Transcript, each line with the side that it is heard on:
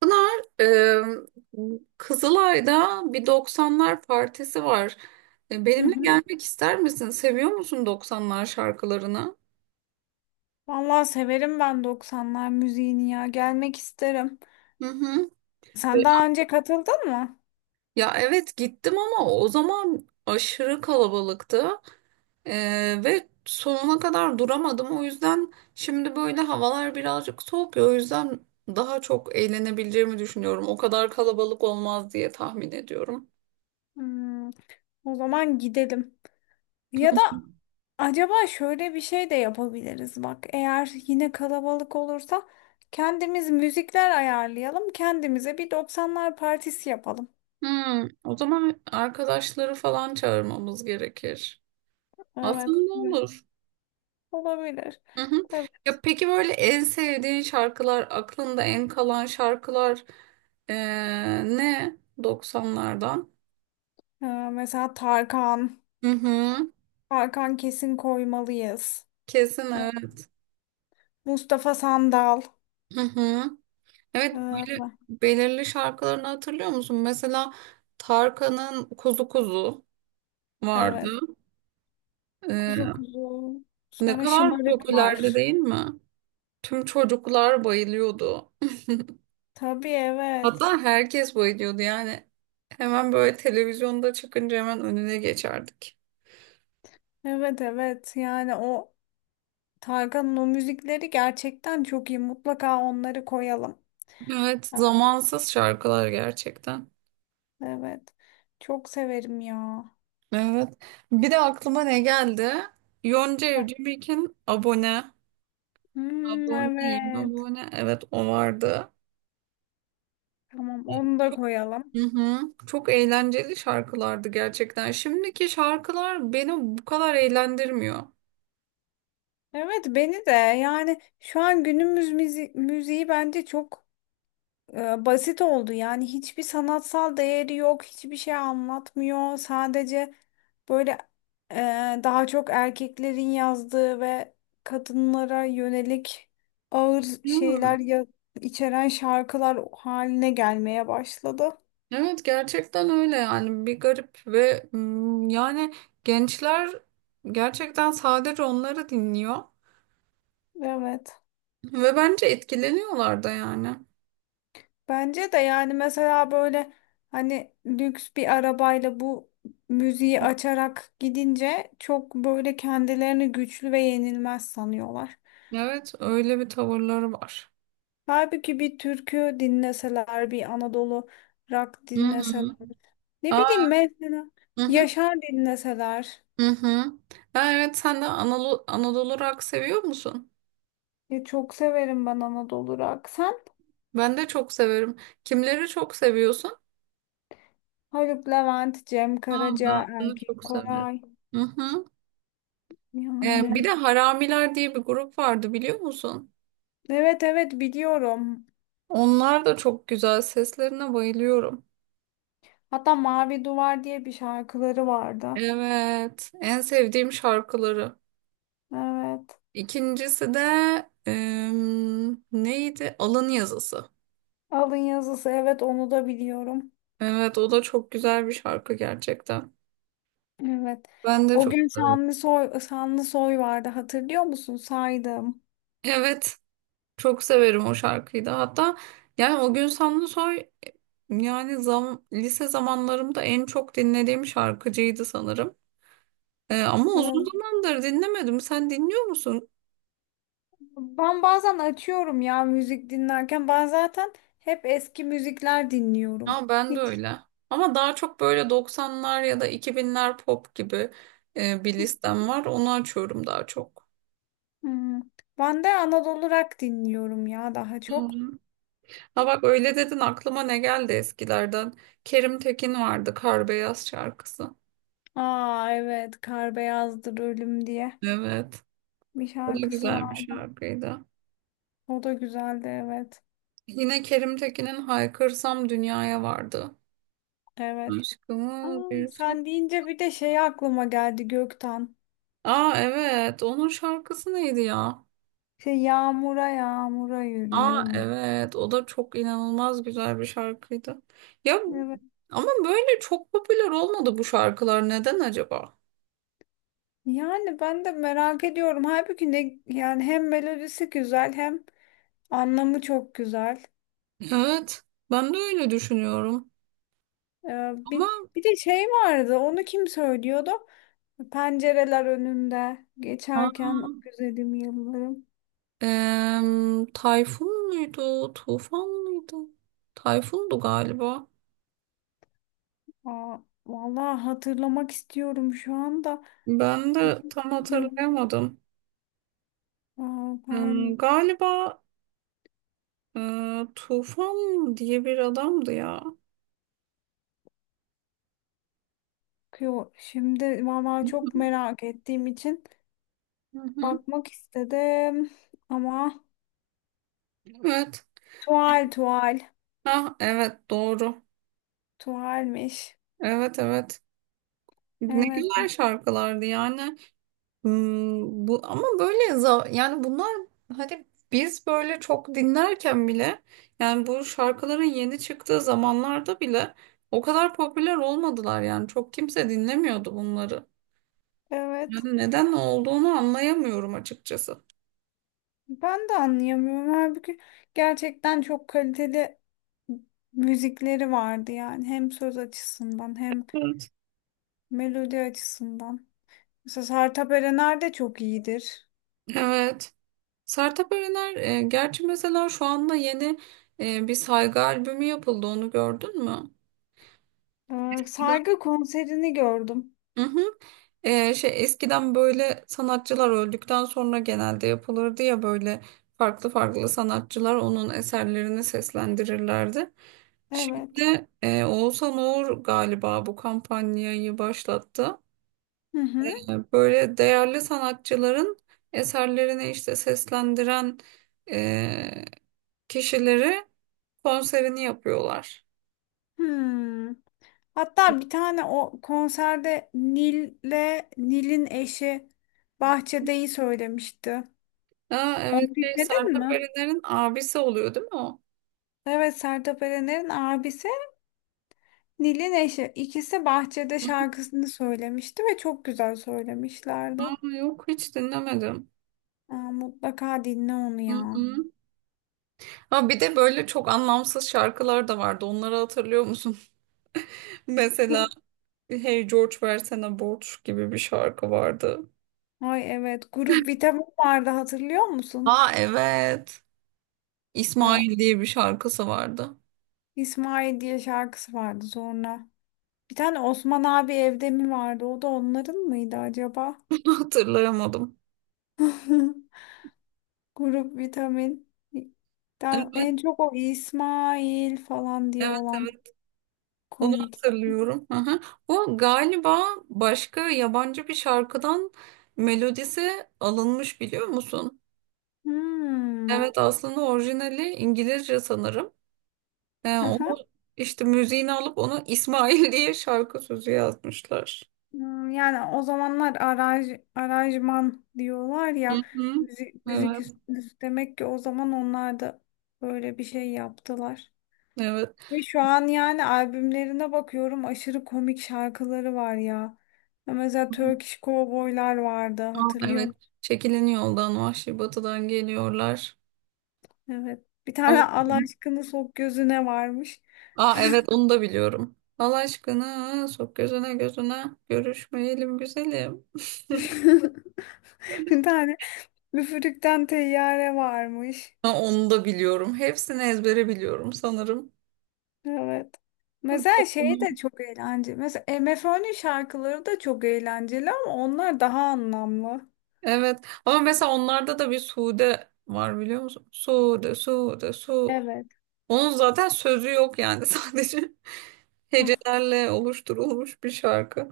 right: Pınar, Kızılay'da bir 90'lar partisi var. E,
left: Hı
right: benimle
left: hı.
right: gelmek ister misin? Seviyor musun 90'lar şarkılarını?
left: Vallahi severim ben 90'lar müziğini ya. Gelmek isterim.
right: Hı hı.
left: Sen daha önce katıldın mı?
right: Ya evet, gittim ama o zaman aşırı kalabalıktı. E, ve sonuna kadar duramadım. O yüzden şimdi böyle havalar birazcık soğuk ya. O yüzden daha çok eğlenebileceğimi düşünüyorum. O kadar kalabalık olmaz diye tahmin ediyorum.
left: Hmm, O zaman gidelim. Ya da acaba şöyle bir şey de yapabiliriz bak. Eğer yine kalabalık olursa kendimiz müzikler ayarlayalım. Kendimize bir 90'lar partisi yapalım.
right: Hmm, o zaman arkadaşları falan çağırmamız gerekir.
left: Evet.
right: Aslında
left: Evet.
right: olur.
left: Olabilir.
right: Hı hı.
left: Evet.
right: Ya peki, böyle en sevdiğin şarkılar, aklında en kalan şarkılar, eee, ne? Doksanlardan?
left: Ee, Mesela Tarkan.
right: Hı hı.
left: Tarkan kesin koymalıyız.
right: Kesin evet.
left: Mustafa Sandal.
right: Hı hı. Evet, böyle
left: Ee,
right: belirli şarkılarını hatırlıyor musun? Mesela Tarkan'ın Kuzu Kuzu
left: Evet.
right: vardı. Eee,
left: Kuzu kuzu.
right: ne
left: Sonra
right: kadar
left: şımarık
right: popülerdi
left: var.
right: değil mi? Tüm çocuklar bayılıyordu.
left: Tabii, evet.
right: Hatta herkes bayılıyordu yani. Hemen böyle televizyonda çıkınca hemen önüne geçerdik.
left: Evet, evet. Yani o Tarkan'ın o müzikleri gerçekten çok iyi. Mutlaka onları koyalım.
right: Evet, zamansız şarkılar gerçekten.
left: Evet. Çok severim ya.
right: Evet. Bir de aklıma ne geldi? Yonca
left: Heh.
right: Evcimik'in abone.
left: Hmm,
right: Aboneyim,
left: evet.
right: abone. Evet, o vardı.
left: Tamam, onu da koyalım.
right: Hı hı. Çok eğlenceli şarkılardı gerçekten. Şimdiki şarkılar beni bu kadar eğlendirmiyor.
left: Evet, beni de. Yani şu an günümüz müziği bence çok basit oldu. Yani hiçbir sanatsal değeri yok, hiçbir şey anlatmıyor. Sadece böyle e, daha çok erkeklerin yazdığı ve kadınlara yönelik ağır
right: Değil mi?
left: şeyler içeren şarkılar haline gelmeye başladı.
right: Evet, gerçekten öyle, yani bir garip ve yani gençler gerçekten sadece onları dinliyor
left: Evet.
right: ve bence etkileniyorlar da yani.
left: Bence de. Yani mesela böyle, hani lüks bir arabayla bu müziği açarak gidince çok böyle kendilerini güçlü ve yenilmez sanıyorlar.
right: Evet, öyle bir tavırları var.
left: Halbuki bir türkü dinleseler, bir Anadolu rock
right: Hı
left: dinleseler.
right: hı.
left: Ne
right: Aa.
left: bileyim, mesela
right: Hı hı.
left: Yaşar dinleseler.
right: Hı hı. Ha, evet, sen de Anadolu rock seviyor musun?
left: Ya, çok severim ben Anadolu rock. Sen.
right: Ben de çok severim. Kimleri çok seviyorsun?
left: Haluk Levent, Cem Karaca,
right: Aa, ben de
left: Erkin
right: çok severim.
left: Koray.
right: Hı hı. Bir
left: Yani,
right: de Haramiler diye bir grup vardı, biliyor musun?
left: evet evet, biliyorum.
right: Onlar da çok güzel. Seslerine bayılıyorum.
left: Hatta Mavi Duvar diye bir şarkıları vardı.
right: Evet, en sevdiğim şarkıları.
left: Evet.
right: İkincisi de neydi? Alın Yazısı.
left: Alın yazısı, evet onu da biliyorum.
right: Evet, o da çok güzel bir şarkı gerçekten.
left: Evet.
right: Ben de
left: O
right: çok
left: gün
right: severim.
left: Şanlısoy, Şanlısoy vardı hatırlıyor musun? Saydım.
right: Evet, çok severim o şarkıyı da. Hatta yani o gün Samsunsoy, yani lise zamanlarımda en çok dinlediğim şarkıcıydı sanırım. Ama uzun
left: Evet.
right: zamandır dinlemedim. Sen dinliyor musun?
left: Ben bazen açıyorum ya müzik dinlerken. Ben zaten hep eski müzikler dinliyorum.
right: Ha, ben de
left: Hiç.
right: öyle. Ama daha çok böyle 90'lar ya da 2000'ler pop gibi, bir listem var. Onu açıyorum daha çok.
left: Hmm. Ben de Anadolu rock dinliyorum ya, daha çok.
right: Ha bak, öyle dedin aklıma ne geldi eskilerden. Kerim Tekin vardı, Kar Beyaz şarkısı.
left: Aa, evet, Kar Beyazdır Ölüm diye
right: Evet.
left: bir
right: O da
left: şarkısı
right: güzel bir
left: vardı.
right: şarkıydı.
left: O da güzeldi, evet.
right: Yine Kerim Tekin'in Haykırsam Dünya'ya vardı.
left: Evet.
right: Aşkımız
left: Aa,
right: bir su.
left: sen deyince bir de şey aklıma geldi, Gökten.
right: Aa evet, onun şarkısı neydi ya?
left: Şey, yağmura yağmura
right: Aa
left: yürüyorum.
right: evet, o da çok inanılmaz güzel bir şarkıydı. Ya
left: Evet.
right: ama böyle çok popüler olmadı bu şarkılar, neden acaba?
left: Yani ben de merak ediyorum. Halbuki ne, yani hem melodisi güzel hem anlamı çok güzel.
right: Evet, ben de öyle düşünüyorum.
left: Ee,
right: Ama
left: bir, bir de şey vardı, onu kim söylüyordu? Pencereler önünde geçerken o güzelim yıllarım.
right: Tayfun muydu? Tufan mıydı? Tayfundu galiba.
left: Aa, vallahi hatırlamak istiyorum şu anda.
right: Ben de tam
left: Yok,
right: hatırlayamadım.
left: aa, ben,
right: Hmm, galiba Tufan diye bir adamdı ya.
left: yo, şimdi vallahi çok merak ettiğim için
right: Hı hı.
left: bakmak istedim ama
right: Evet.
left: tuval tuval
right: Ha, evet, doğru.
left: tuvalmiş.
right: Evet, evet. Ne
left: Evet,
right: güzel şarkılardı yani. Hmm, bu ama böyle yani bunlar, hani biz böyle çok dinlerken bile, yani bu şarkıların yeni çıktığı zamanlarda bile o kadar popüler olmadılar, yani çok kimse dinlemiyordu bunları.
left: evet.
right: Yani neden olduğunu anlayamıyorum açıkçası.
left: Ben de anlayamıyorum. Halbuki gerçekten çok kaliteli müzikleri vardı yani, hem söz açısından hem
right: Evet.
left: melodi açısından. Mesela Sertab Erener de çok iyidir.
right: Evet. Sertab Erener, gerçi mesela şu anda yeni bir saygı albümü yapıldı, onu gördün mü?
left: Saygı konserini gördüm.
right: Hı hı. Şey, eskiden böyle sanatçılar öldükten sonra genelde yapılırdı ya, böyle farklı farklı sanatçılar onun eserlerini seslendirirlerdi.
left: Evet.
right: Şimdi Oğuzhan Uğur galiba bu kampanyayı başlattı.
left: Hı hı.
right: Böyle değerli sanatçıların eserlerini işte seslendiren e, kişileri, konserini yapıyorlar.
left: Hmm. Hatta bir tane o konserde Nil'le Nil'in eşi Bahçede'yi söylemişti.
right: Aa, evet
left: Onu
right: şey,
left: dinledin
right: Sertab
left: mi?
right: Erener'in abisi oluyor değil mi o?
left: Evet, Sertab Erener'in abisi Nil'in eşi. İkisi Bahçede şarkısını söylemişti ve çok güzel söylemişlerdi.
right: Aa, yok, hiç dinlemedim.
left: Aa, mutlaka dinle onu ya.
right: Hı hı. Ha, bir de böyle çok anlamsız şarkılar da vardı. Onları hatırlıyor musun? Mesela Hey George versene borç gibi bir şarkı vardı.
left: Ay, evet, Grup Vitam'ın vardı hatırlıyor musun?
right: Aa evet.
left: Ya,
right: İsmail diye bir şarkısı vardı.
left: İsmail diye şarkısı vardı sonra. Bir tane Osman abi evde mi vardı? O da onların mıydı acaba?
right: Onu hatırlayamadım.
left: Grup Vitamin. Ben
right: Evet,
left: en çok o İsmail falan diye
right: evet,
left: olan
right: evet. Onu
left: komikti.
right: hatırlıyorum. Hı hı. O galiba başka yabancı bir şarkıdan melodisi alınmış, biliyor musun?
left: Hmm.
right: Evet, aslında orijinali İngilizce sanırım. Yani onu işte müziğini alıp onu İsmail diye şarkı sözü yazmışlar.
left: Yani o zamanlar aranjman diyorlar
right: Hı
left: ya,
right: hı. Evet,
left: demek ki o zaman onlar da böyle bir şey yaptılar.
right: evet.
left: Ve şu an yani albümlerine bakıyorum, aşırı komik şarkıları var ya. Ya, mesela Turkish Cowboy'lar vardı
right: Aa,
left: hatırlıyor
right: evet.
left: musun?
right: Çekilin yoldan, Vahşi Batı'dan geliyorlar.
left: Evet. Bir
right: Ay.
left: tane Allah aşkını sok gözüne varmış.
right: Aa evet, onu da biliyorum. Allah aşkına sok gözüne gözüne, görüşmeyelim güzelim.
left: Bir tane Müfürükten Teyyare varmış.
right: Ha, onu da biliyorum. Hepsini ezbere biliyorum sanırım.
left: Evet. Mesela şey de çok eğlenceli. Mesela MFÖ'nün şarkıları da çok eğlenceli ama onlar daha anlamlı.
right: Evet. Ama mesela onlarda da bir Sude var, biliyor musun? Sude, Sude, Sude.
left: Evet.
right: Onun zaten sözü yok yani, sadece
left: Hah,
right: hecelerle oluşturulmuş bir şarkı.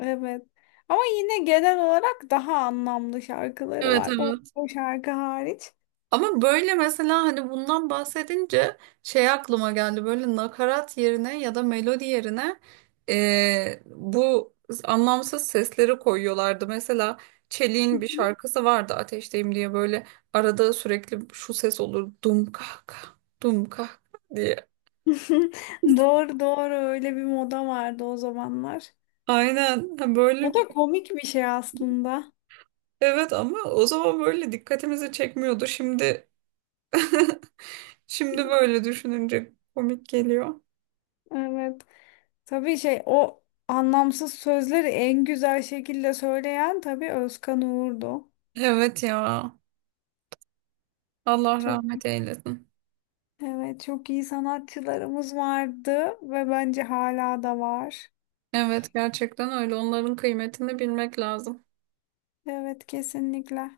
left: evet. Ama yine genel olarak daha anlamlı şarkıları
right: Evet,
left: var. O,
right: evet.
left: o şarkı hariç.
right: Ama böyle mesela, hani bundan bahsedince şey aklıma geldi, böyle nakarat yerine ya da melodi yerine bu anlamsız sesleri koyuyorlardı. Mesela Çelik'in bir şarkısı vardı, Ateşteyim diye, böyle arada sürekli şu ses olur, dum kah kah dum kah kah diye.
left: Doğru doğru, öyle bir moda vardı o zamanlar.
right: Aynen. Ha, böyle.
left: O da komik bir şey aslında.
right: Evet, ama o zaman böyle dikkatimizi çekmiyordu. Şimdi şimdi böyle düşününce komik geliyor.
left: Evet. Tabii şey, o anlamsız sözleri en güzel şekilde söyleyen tabii Özkan Uğur'du.
right: Evet ya. Allah
left: Çok
right: rahmet eylesin.
left: Evet, çok iyi sanatçılarımız vardı ve bence hala da var.
right: Evet, gerçekten öyle. Onların kıymetini bilmek lazım.
left: Evet, kesinlikle.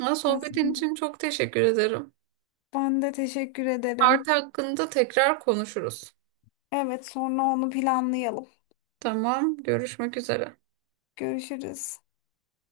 right: Ha, sohbetin için çok teşekkür ederim.
left: Ben de teşekkür
right: Artı
left: ederim.
right: hakkında tekrar konuşuruz.
left: Evet, sonra onu planlayalım.
right: Tamam, görüşmek üzere.
left: Görüşürüz.